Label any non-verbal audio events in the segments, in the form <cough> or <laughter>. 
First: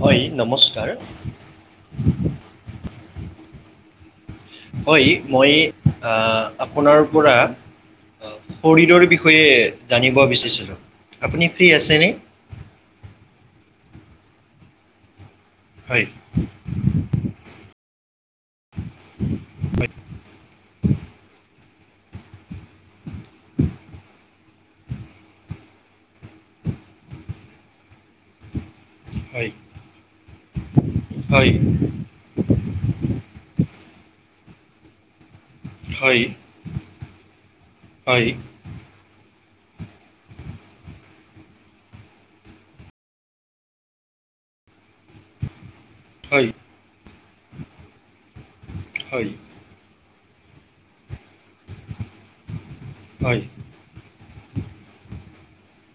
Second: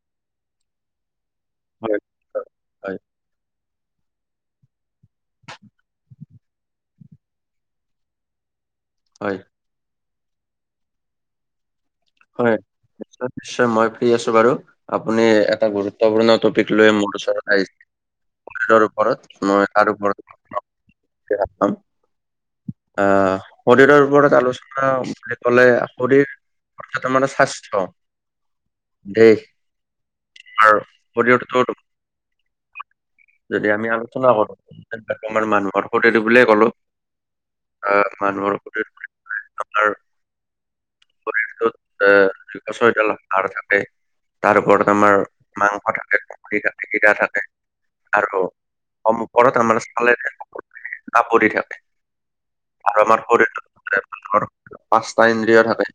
হয় নমস্কাৰ। হয়-হয়-হয়। হয় মই অ' আপোনাৰ পৰা শৰীৰৰ হয়, বিষয়ে জানিব বিচাৰিছিলোঁ, আপুনি ফ্ৰী আছে নে? হয় নিশ্চয়-নিশ্চয় মই ফ্ৰী আছোঁ বাৰু আপুনি এটা হয় গুৰুত্বপূৰ্ণ টপিক লৈ মোৰ ওচৰত আহিছে শৰীৰৰ ওপৰত মই তাৰ ওপৰত <inaudible> অ' শৰীৰৰ ওপৰত আলোচনা বুলি ক'লে শৰীৰ <unintelligible> মানে স্বাস্থ্য। দেশ হয় আৰু <unintelligible> হয় তো যদি আমি আলোচনা কৰোঁ <unintelligible> মানুহ। হয় <unintelligible> বুলিয়ে কলোঁ, অ' হয় মানুহৰ শৰীৰ বুলি কৈ আপোনাৰ শৰীৰটোত অ' দুশ ছয়ডাল হাৰ থাকে তাৰ ওপৰত আমাৰ মাংস থাকে। হয় হয় কুঁহি গাঁঠি থাকে আৰু সমু হয় ওপৰত আমাৰ মানে চালেৰে <unintelligible> কা <unintelligible> পৰি থাকে আৰু আমাৰ শৰীটোত <unintelligible> পাঁচটা ইন্দ্ৰিয় থাকে।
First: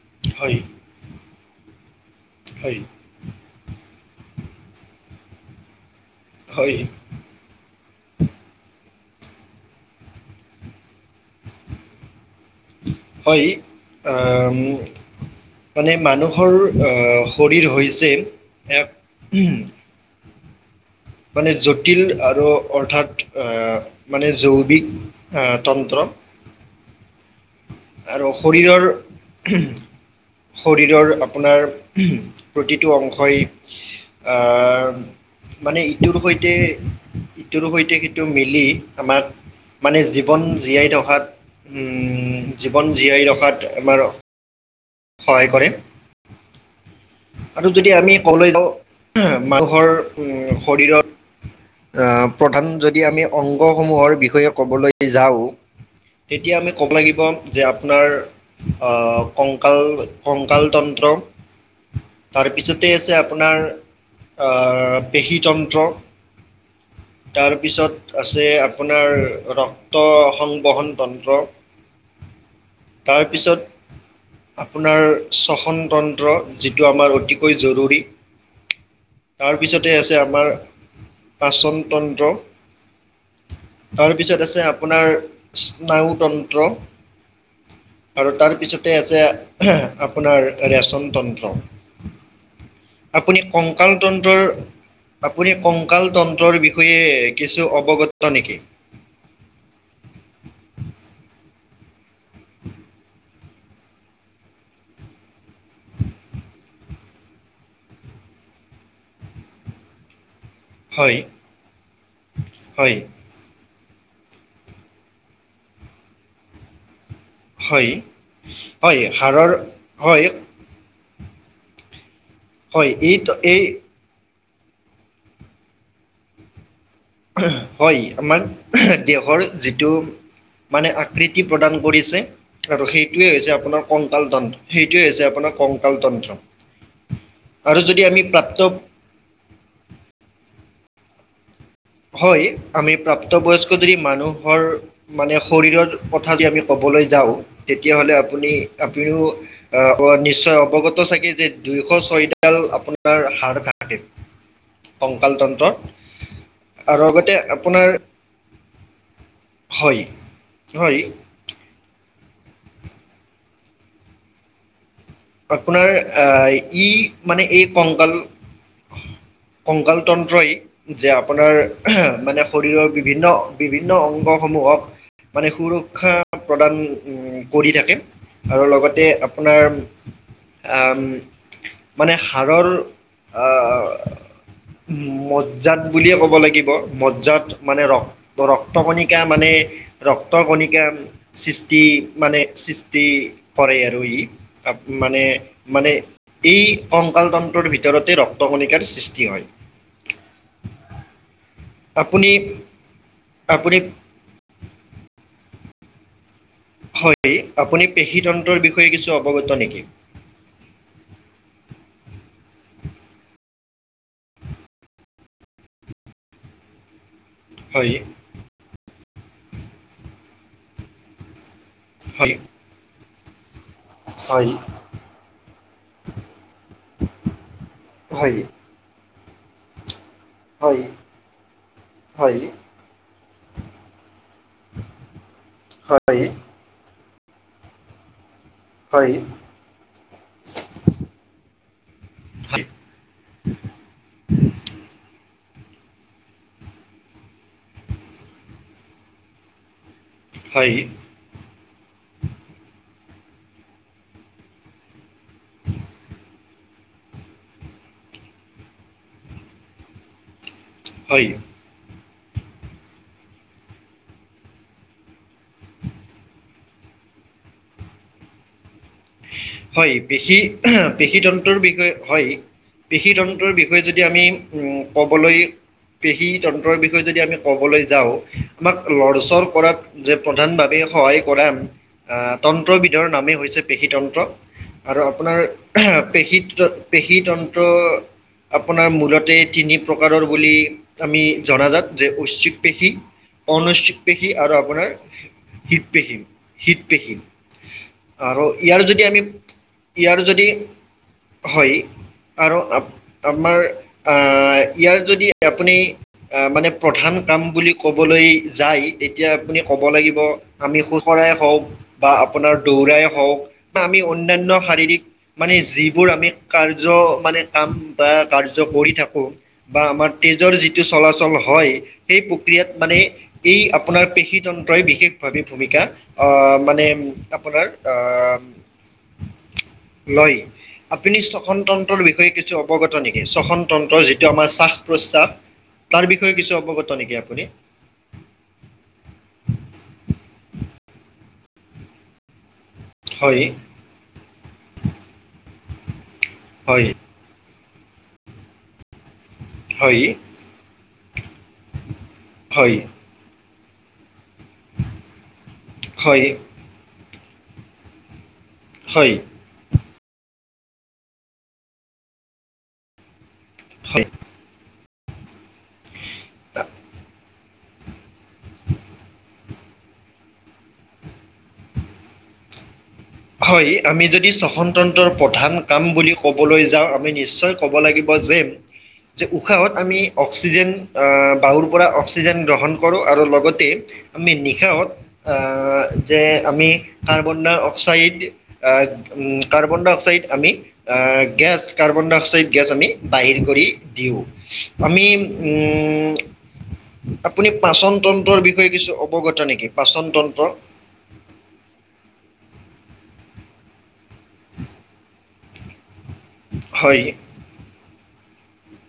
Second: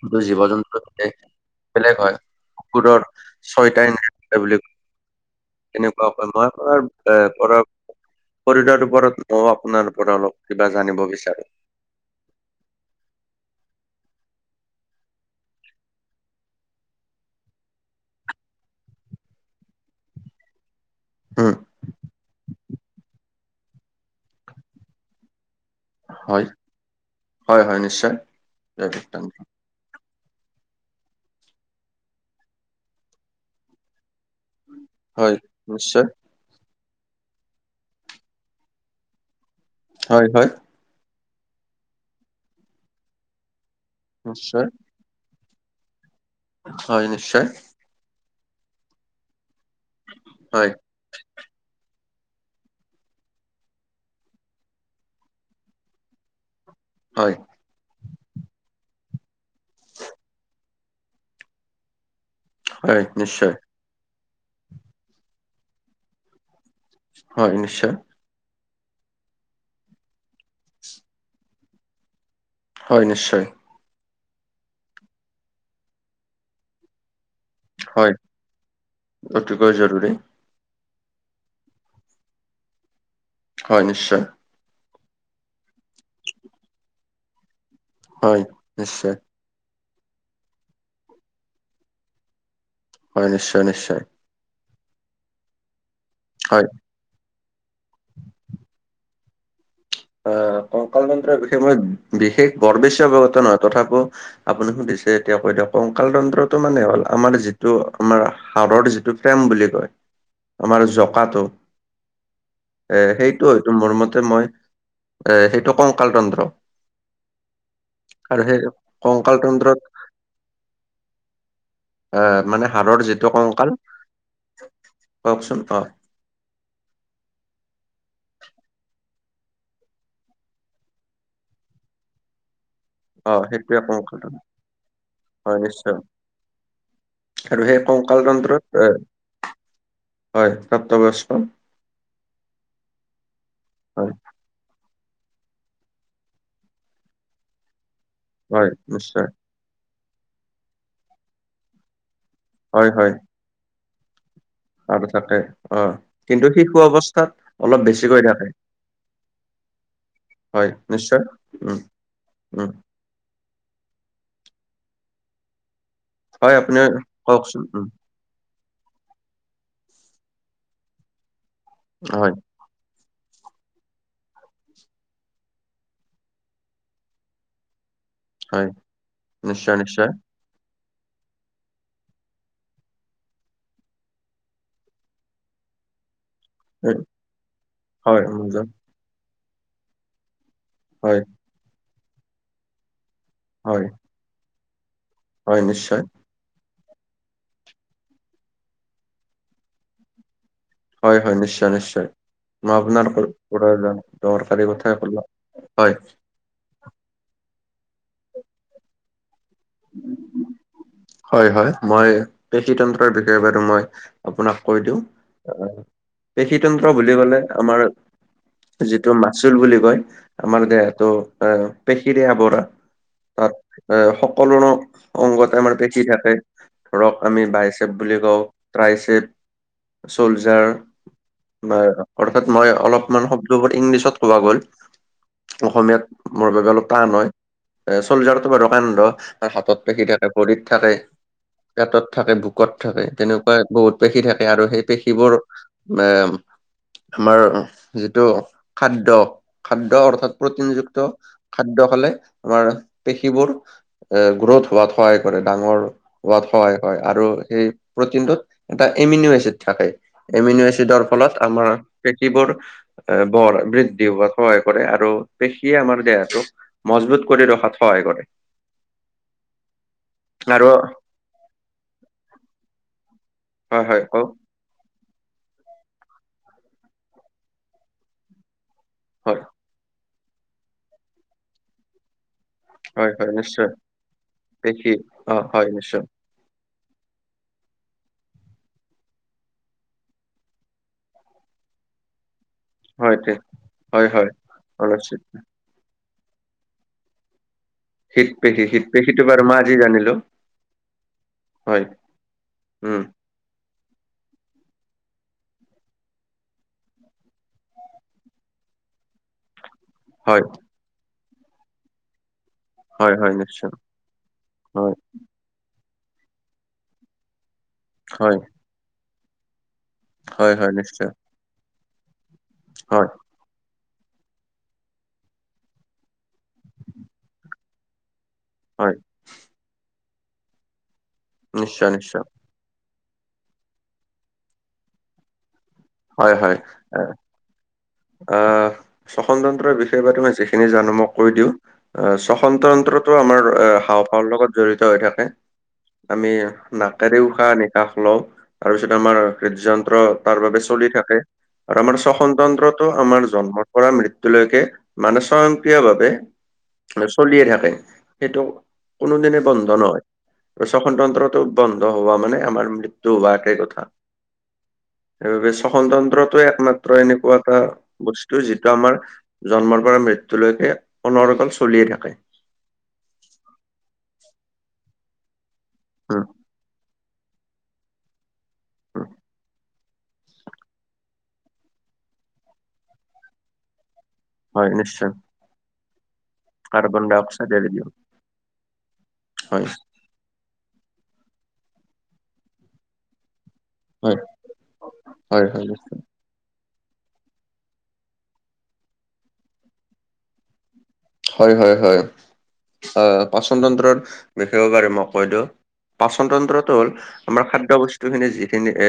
কিন্তু জীৱ-জন্তুৰ <unintelligible> বেলেগ হয়, কুকুৰৰ ছয়টা ইন্দ্ৰিয় থাকে বুলি, তেনেকুৱা কয় মই হয় হয় হয় <unintelligible> এনে ধৰক শৰীৰৰ ওপৰত ময়ো আপোনাৰ ওপৰত অলপ কিবা জানিব বিচাৰোঁ। হয় অ' মো মানে মানুহৰ অ' শৰীৰ হৈছে এক মানে উম জটিল আৰু অৰ্থাৎ অ' মানে জৈৱিক তন্ত্ৰ। হয়-হয়-হয় নি আৰু শৰীৰৰ শৰীৰৰ আপোনাৰ, প্ৰতিটো অংশই হয় অ' মানে নিশ্চয় ইটোৰ সৈতে ইটোৰ সৈতে সেইটো মিলি আমাক মানে হয় জীৱন হয় জীয়াই ৰখাত জীৱন জীয়াই ৰখাত আমাৰ। নিশ্চয়। সহায় কৰিম। হয় নিশ্চয়। যদি আমি ক'লে যাওঁ মানুহৰ উ হয় শৰীৰত। আহ প্ৰধান যদি আমি অংগসমূহৰ বিষয়ে ক'বলৈ যাওঁ। তেতিয়া আমি ক'ব লাগিব হয় যে আপোনাৰ আ কং। ককাল কংকাল তন্ত্ৰ তাৰপিছতে হয় আছে নিশ্চয় আপোনাৰ। আ পেশী তন্ত্ৰ হয় নিশ্চয় তাৰপিছত। আছে আপোনাৰ ৰক্ত সংবহন তন্ত্ৰ। হয় নিশ্চয় তাৰপিছত আপোনাৰ চশন তন্ত্ৰ যিটো আমাৰ অতি। কৈ জৰুৰী হয় অতিকৈ তাৰপিছতে জৰুৰী আছে আমাৰ। পাচন তন্ত্ৰ হয় নিশ্চয় তাৰপিছত আছে। আপোনাৰ স্নায়ুতন্ত্ৰ আৰু হয় তাৰপিছত। নিশ্চয় আপোনাৰ এৰেচন তন্ত্ৰ। হয় আপুনি নিশ্চয় কংকাল নিশ্চয় তন্ত্ৰৰ আপুনি কংকাল তন্ ন্তৰ হয় বিষয়ে কিছু অৱগত নেকি? আহ ককাংল তন্ত্ৰৰ বিষয়ে মই বিশেষ বৰ বেছি অৱগত নহয় তথাপিও। আপুনি সুধিছে, এতিয়া কৈ দিয়ক কংকাল তন্ত্ৰটো মানে হ'ল আমাৰ যিটো আমাৰ হাড়ৰ যিটো ট্ৰেম বুলি কয় <inaudible> আমাৰ হয় জকাটো, হয় এ সেইটো হয়তো মোৰ মতে মই এ সেইটো কংকাল তন্ত্ৰ। হয় আৰু সেই হয় কংকাল হাড়ৰ তন্ত্ৰত হয়। এ মানে হয় হাড়ৰ এই যিটো এই কংকাল কওকচোন অ। হয় আমাৰ দেশৰ যিটো। মানে আকৃতি প্ৰদান কৰিছে। আৰু সেইটোৱে অ হৈছে সেইটোৱে আপোনাৰ কংকাল তন্ত্ৰ তন্ত সেইটোৱে হৈছে আপোনাৰ হয় নিশ্চয় কংকাল তন্ত্ৰ। আৰু সেই যদি আমি কংকাল প্ৰাপ্ত তন্ত্ৰত এ হয় প্ৰাপ্তবয়স্ক। হয় আমি প্ৰাপ্তবয়স্ক ধৰি হয় মানুহ। হৰ মানে শৰীৰৰ কথা যদি আমি ক'বলৈ যাওঁ তেতিয়াহ'লে আপুনি হয় নিশ্চয় আপুনিও নিশ্চয় অৱগত ছাগে যে দুইশ ছয় ডাল ডাল হয় হয় আপোনাৰ হাড় থাকে আৰু কংকাল থাকে তন্ত্ৰত অ কিন্তু শিশু আৰু লগতে অৱস্থাত অলপ আপোনাৰ বেছিকৈ থাকে হয়' হয় নিশ্চয়, উম উম আপোনাৰ আহ হয় আপুনি ই মানে এই কওকচোন উম কংকাল কংকাল তন্ত্ৰই যে আপোনাৰ হয় মানে শৰীৰৰ বিভিন্ন বিভিন্ন অংগসমূহক মানে সুৰক্ষা প্ৰদান উ কৰি থাকে আৰু হয় লগতে আপোনাৰ নিশ্চয় নিশ্চয় মানে হাড়ৰৰ, অ মজ্জাদ বুলিয়ে ক'ব লাগি ব উম, মজ্জাত মানে হয় ৰক্ত মোৰ যাম। ৰক্ত কণিকা মানে ৰক্ত কণিকা হয় সৃষ্টি মানে সৃষ্টি কৰে হয় আৰু ই মানে, হয় মানে নিশ্চয় এই কংকাল তন্ত্ৰৰ ভিতৰতে ৰক্ত কণিকাৰ সৃষ্টি হয় হয় হয় নিশ্চয় নিশ্চয় আপুনি মই আপোনাৰ পৰা আপুনি জা দৰকাৰী কথাই কলা হয় হয়, আপুনি পেশী তন্ত্ৰৰ বিষয়ে কিছু অৱগত নেকি? <unintelligible> হয় হয়, মই পেশী তন্ত্ৰৰ বিষয়ে বাৰু ম‌ই আপোনাক কৈ দিওঁ অ', পেশী তন্ত্ৰ বুলি কলে আমাৰ হয় যিটো মাচুল বুলি কয়, আমাৰ দেহটো এ পেশীৰে হয় আৱৰা, তাত এ হয় সকলো অংগতে মানে পে খী থাকে ধৰক আমি বাইচেপ বুলি হয় কওঁ, ট্ৰাইচেপ চলজাৰ হয় হয় হয় অৰ্থাৎ মই অলপমান শব্দবোৰ ইংলিছত কবা গ'ল। অসমীয়াত। মোৰ বাবে অলপ টান হয়, এ চলযাৰতো বাৰু কান্ধ, হাতত পেশী থাকে ভৰিত থাকে, পেটত থাকে, বোকত থাকে তেনেকুৱা বহুত পেশী থাকে আৰু সেই পেশীবোৰ মে আমাৰ যিটো খাদ্য খাদ্যৰ হয় হয় তৎপ্ৰনিযুক্ত। খাদ্য খালে আমাৰ পেশীবোৰ এ গ্ৰ‌উথ হোৱাত সহায় কৰে ডাঙৰ হোৱাত সহায় হয় আৰু সেই প্ৰটিনটোত এটা এমিন এচিড থাকে। এমিন এচিডৰ হয় ফলত আমাৰ পেশীবোৰ এ বৰ বৃদ্ধি হোৱাত সহায় কৰে আৰু পেশিয়ে আমাৰ দেহটোক মজবুত কৰি ৰখাত সহায় কৰে। হয় পেশী আৰু এহে, পেশী তন্ত্ৰৰ বিষয়ে হয় পেশী তন্ত্ৰৰ বিষয়ে হয় যদি হয় আমি কওক উম ক'বলৈ, পেশী তন্ত্ৰৰ বিষয়ে যদি আমি ক'বলৈ যাওঁ আমাক হয় লৰচৰ কৰাত যে প্ৰধান ভাৱে সহায় কৰা আ তন্ত্ৰবিধৰ হয় হয় নামেই হৈছে নিশ্চয় পেশী তন্ত্ৰ পেশী আৰু অ আপোনাৰ হয় আহ নিশ্চয় পেশী ত পেশী তন্ত্ৰ আপোনাৰ মূলতে তিনি প্ৰকাৰৰ বুলি আমি জনাজাত যে ঐচ্ছিক পেশী, হয় তে অনৈচ্ছিক হয় হয় পেশী আৰু আপোনাৰ অৱশ্যে শীত পেশী, শীত পেশী। শিত পে ইয়াৰ যদি আমি ইয়াৰ যদি হয় আৰু আ উম আমাৰ আ ইয়াৰ যদি আপুনি আ মানে প্ৰধান কাম বুলি কবলৈ যায় তেতিয়া আপুনি কব লাগি ক হয় আমি খুজৰাই হওক বা আপোনাৰ দৌৰাই হয় হয় হওক নিশ্চয় বা আমি অন্যান্য হয় শাৰীৰিক মানে যিবোৰ আমি কাৰ্য মানে কাম বা হয় কাৰ্য কৰি থাকো বা আমাৰ তেজৰ হয় হয় যিটো নিশ্চয় চলাচল হয় সেই প্ৰক্ৰিয়াত মানে হয় এই আপোনাৰ পেশী তন্ত্ৰই বিশেষভাৱে ভূমিকা অ মানে আপোনাৰ আহ হয়। লয়, আপুনি নিশ্চয় শ্বসনতন্ত্ৰৰ নিশ্চয় বিষয়ে কি ছু অৱগত নেকি? শ্বসনতন্ত্ৰৰ যিটো আমাৰ শ্বাস- প্ৰশ্বাস তাৰ বিষয়ে কিছু অৱগত নেকি আপুনি? আঁ শ্বসনতন্ত্ৰৰ বিষয়ে মই তোমাক যিখিনি জানো মই কৈ দিওঁ আহ শ্বসনতন্ত্ৰ ৰ হয় আমাৰ হাওফাওৰ লগত জড়িত হৈ থাকে। আমি হয় নাকেৰে উশাহ নিকাহ লওঁ। তাৰপিছত আমাৰ হৃদযন্ত্ৰ হয় তাৰ বাবে চলি থাকে আৰু আমাৰ শ্বসন হয় তন্ত্ৰটো আমাৰ জন্মৰ পৰা মৃত্যুলৈকে হয় মানস্বয়ক্ৰিয়ভাৱে চলিয়ে থাকে সেইটো হয় কোনোদিনে বন্ধ নহয়। শ্বসনতন্ত্ৰটো বন্ধ হোৱা মানে আমাৰ মৃত্যু হোৱা একে কথা। সেই সেইবাবে শ্বসনতন্ত্ৰটোয়ে একমাত্ৰ এনেকুৱা এটা বস যিটো আমাৰ জন্মৰ পৰা মৃত্যু লৈকে অন্যৰকম চলিয়ে থাকে। হয়, আমি যদি শ্বসনতন্ত্ৰৰ প্ৰধান কাম বুলি উম, ক'বলৈ যাওঁ আমি নিশ্চয় ক'ব লাগিব যে উম, যে উশাহত, আমি অক্সিজেন আহ বাহুৰ পৰা অক্সিজেন গ্ৰহণ কৰো আৰু লগতে। আমি হয় নিশাত নিশ্চয় যে আমি কাৰ্বন অক্সাইড এৰি ডাই দিওঁ অক্সাইড হয়। কাৰ্বন ডাই অক্সাইড আমি, gas carbon dioxide gas আমি বাহিৰ কৰি। দিওঁ, হয়, আমি হয়, হয়, নিশ্চয় উম আপুনি পাচন তন্ত্ৰৰ বিষয়ে কিছু অৱগত নেকি পাচন তন্ত্ৰ। হয় হয় হয় হয় পাচনতন্ত্ৰৰ বিষয়ে বাৰু মই কৈ দিওঁ। পাচন তন্ত্ৰতটো হ'ল হয় আমাৰ খাদ্যয় বস্তুখিনি যিখিনি এ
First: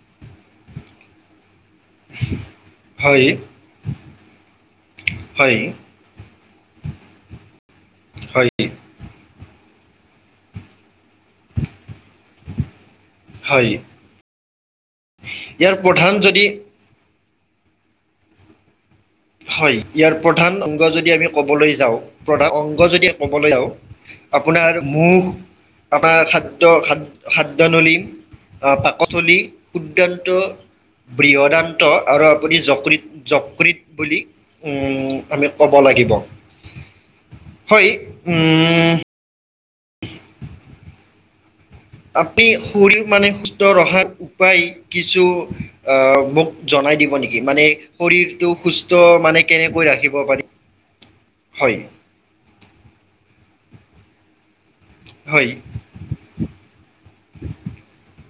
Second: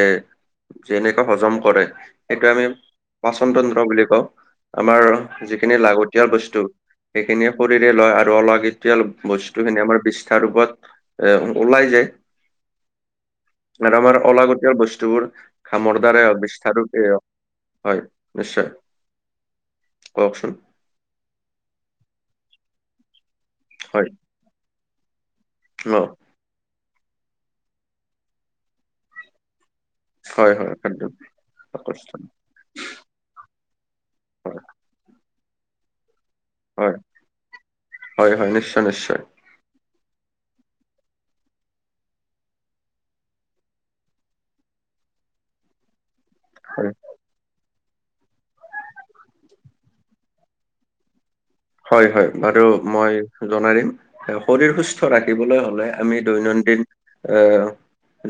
যেনেকে হজম কৰে। সেইটো আমি হয় পাচনতন্ত্ৰ বুলি কওঁ আমাৰ হয় যিখিনি লাগতিয়াল বস্তু। সেইখিনিয়ে শৰৰে লয় আৰু হয় অলাগতিয়াল বস্তু, খিনি আমাৰ বিষ্ঠা ৰূপত এ ওলাই যায়। হয় আৰু আমাৰ অলাগতীয়াল বস্তুবোৰ ইয়াৰ খামৰ প্ৰধান দ্বাৰাই হওক যদি বিসাৰুতে হে, হয় নিশ্চয়। হয় ইয়াৰ কওকচোন প্ৰধান অংগ যদি আমি ক'বলৈ যাওঁ প্ৰধান অংগ যদি ক'বলৈ যাওঁ। হয়। আপোনাৰ মুখ ন আপোনাৰ খাদ্য খা খাদ্যনলী পাকস্থলী, কুদান্ত হয় হয় খাদ্য বৃহদান্ত আৰু পাকস্থলী। আপুনি যক যকৃত। বুলি উম আমি ক'ব লাগিব। হয় হয় হয় নিশ্চয় উম নিশ্চয় আপুনি শৰীৰ মানে সুস্থ ৰখাত উপায় কিছু আহ মু হয় জনাই দিব নেকি মানে, শৰীৰটো সুস্থ মানে কেনেকৈ ৰাখিব পাৰি হয়। হয় হয় বাৰু মই জনাই দিম শৰীৰ সুস্থ হয় ৰাখিবলৈ হলে আমি দৈনন্দিন আহ,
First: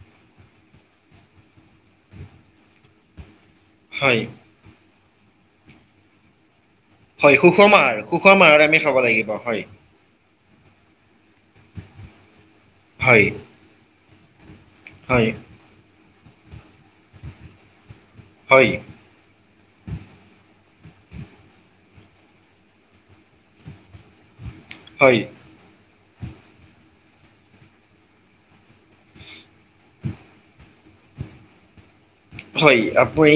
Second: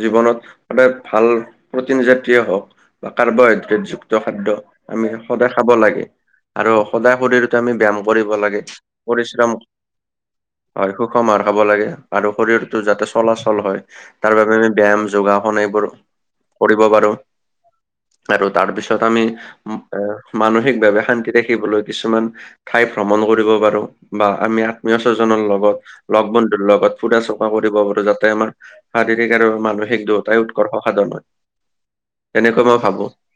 জীৱনত সদায় ভাল প্ৰটিন জাতীয়ে হওক বা কাৰ্বহাইড্ৰে হয় যুক্ত খাদ্য আমি সদায় খাব লাগে আৰু সদায় হয় শৰীৰত সুষম আমি আহাৰ ব্যায়াম, কৰিব সুষম আহাৰ লাগে আমি খাব লাগিব পৰিশ্ৰম, হয় হয় সুষম আহাৰ খাব লাগে আৰু শৰীৰতো যাতে হয় চলাচল হয় তাৰ বাবে আমি ব্যায়াম হয় যোগাসন এইবোৰ কৰিব পাৰো। আৰু হয় তাৰপিছত আমি এ মানসিকভাৱে শান্তি ৰাখিবলৈ কিছুমান ঠাই ভ্ৰমণ কৰিব পাৰো বা আমি আত্মীয় হয় স্বজনৰ লগত লগ বন্ধুৰ লগত ফুৰা চকা কৰিব পাৰো যাতে আমাৰ শাৰীৰিক আৰু মানুহিক দুয়োটাই উৎকৰ্ষ সাধন হয়। তেনেকৈ মই হয় ভাবো আপুনি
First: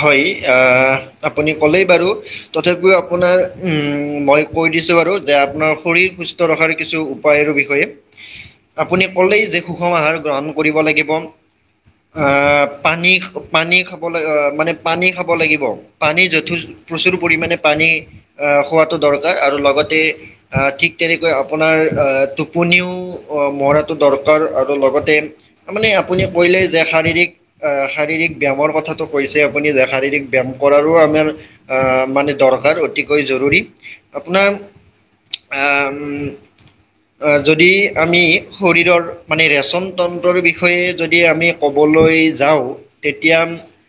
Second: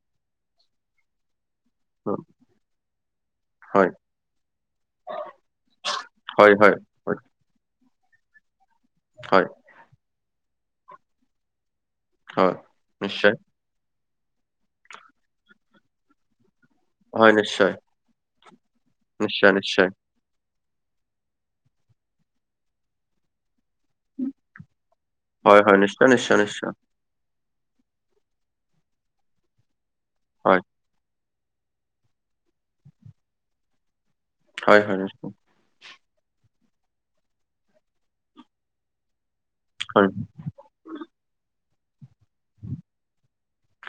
হয় আহ আপুনি ক'লেই বাৰু উম, তথাপিও আপোনাৰ হয় মই কৈ দিছোঁ বাৰু যে আপোনাৰ শৰীৰ সুস্থ হয় ৰখাৰ হয় কিছু হয় বিষয়ে আপুনি হয় কলেই যে সুষম আহাৰ গ্ৰহণ কৰিব লাগিব। হয় আহ পানী নিশ্চয় পানী খাব লাগ মানে পানী খাব লাগিব পানী যথ প্ৰচুৰ হয় পৰিমাণে নিশ্চয় পানী আহ খোৱাটো দৰকাৰ নিশ্চয় আৰু নিশ্চয় লগতে ঠিক তেনেকৈ আপোনাৰ টোপনিও মৰাটো দৰকাৰ আৰু লগতে হয় তাৰ হয় মানে নিশ্চয় আপুনি নিশ্চয় কলে নিশ্চয় যে শাৰীৰিক শাৰীৰিক ব্যায়ামৰ কথাটো কৈছে আপুনি যে শাৰীৰিক ব্যায়াম হয় কৰাৰো আমাৰ, আহ মানে দৰকাৰ অতিকৈ জৰুৰী আপোনাৰ হয় হয় নিশ্চয় আ ম যদি আমি শৰীৰৰ মানে পচন হয় তন্ত্ৰৰ বিষয়ে যদি আমি ক'বলৈ যাওঁ তেতিয়া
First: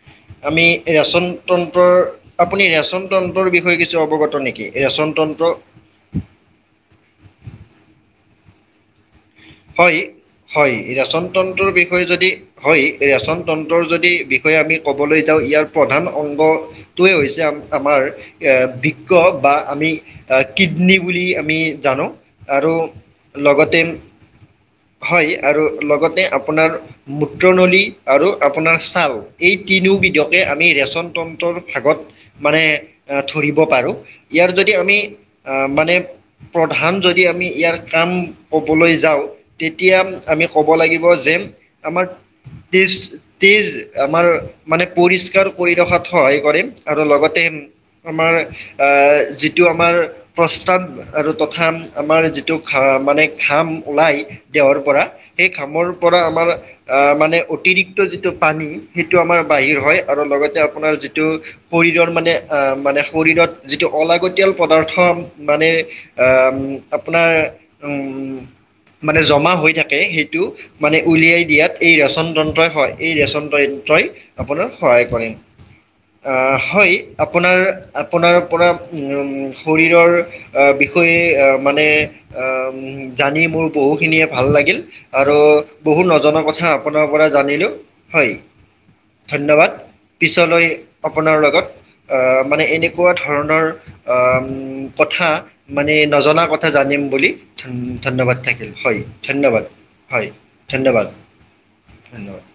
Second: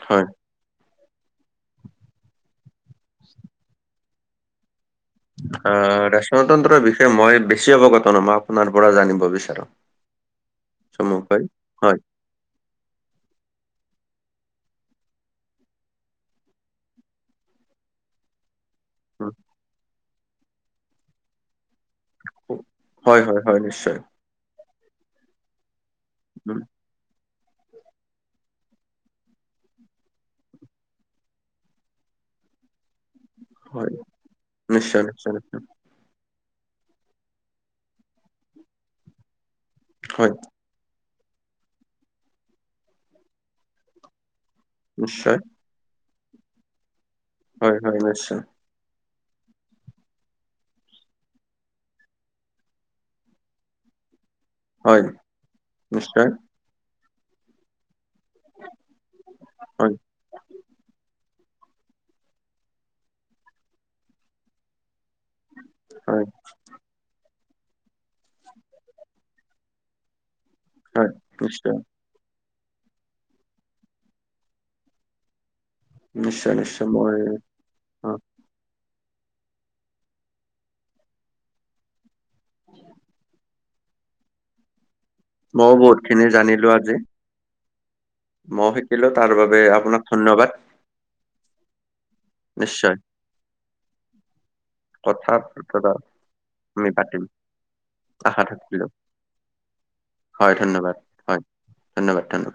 হয়। আমি ৰেচন তন্ত্ৰৰ আপুনি ৰেচন তন্ত্ৰৰ বিষয়ে কিছু অৱগত নেকি ৰেচন তন্ত্ৰ। অ ৰেচনতন্ত্ৰৰ বিষয়ে মই বেছি অৱগত ন মই আপোনাৰ পৰা জানিব বিচাৰো। হয় হয় ৰেচন চমুকৈ তন্ত্ৰৰ হয় বিষয়ে যদি হয় ৰেচন তন্ত্ৰৰ যদি বিষয়ে আমি ক'বলৈ যাওঁ ইয়াৰ প্ৰধান অংগ টোয়ে হৈছে আমাৰ এ বিক্ক উম, বা আমি কিডনী বুলি আমি জানো আৰু হয় হয় হয় নিশ্চয়। লগতে হয় আৰু লগতে উম, আপোনাৰ মূত্ৰনলী আৰু আপোনাৰ ছাল এই তিনিওবিধকে আমি ৰেচন তন্ত্ৰৰ ভাগত মানে আহ ধৰিব পাৰো, হয় ইয়াৰ যদি আমি নিশ্চয় নিশ্চয় নিশ্চয় আহ মানে প্ৰধান যদি আমি ইয়াৰ কাম ক'বলৈ যাওঁ তেতিয়া হয় আমি ক'ব লাগিব যে আমাৰ তেজ তেজ আমাৰ মানে নিশ্চয় পৰিষ্কাৰ কৰি ৰখাত সহায় কৰে আৰু লগতে হয় হয় আমাৰ নিশ্চয় আ যিটো আমাৰ প্ৰস্তান আৰু তথা আমাৰ যিটো মানে ঘাম ওলাই দেহৰ পৰা হয় সেই ঘামৰ পৰা নিশ্চয় আমাৰ আহ মানে অতিৰি ক্ত যিটো পানী সেইটো আমাৰ বাহিৰ হয় আৰু লগতে আপোনাৰ যি টো শৰীৰৰ মানে মানে শৰীৰত যিটো অলাগতিয়াল পদাৰ্থ মানে হয় আহ আপোনাৰ উম মানে জমা হৈ থাকে সেইটো মানে হয় উলিয়াই দিয়াত নিশ্চয় এই ৰেচন ন্ত্ৰ হয় এই ৰেচন তইন তন্ত্ৰ আপোনাৰ সহায় কৰে। অ নিশ্চয় নিশ্চয় হয় মই আপোনাৰ আপোনাৰ পৰা শৰীৰৰ বিষয়ে মানে জানি মোৰ বহু খিনিয়ে ভাল লাগিল, আৰু মইও বহুত বহুতখিনি নজনা কথা জানিলো আজি আপোনাৰ পৰা জানিলো। হয় ময়ো শিকিলো তাৰ বাবে ধন্যবাদ আপোনাক ধন্যবাদ পিছলৈ আপোনাৰ লগত আ মানে নিশ্চয় এনেকুৱা ধৰণৰ আম কথা মানে নজনা কথা আমি জানিম পাতিম বুলি ধন ধন্যবাদ আশা থাকি থাকিলো হয় ধন্যবাদ হয় ধন্যবাদ ধন্যবাদ।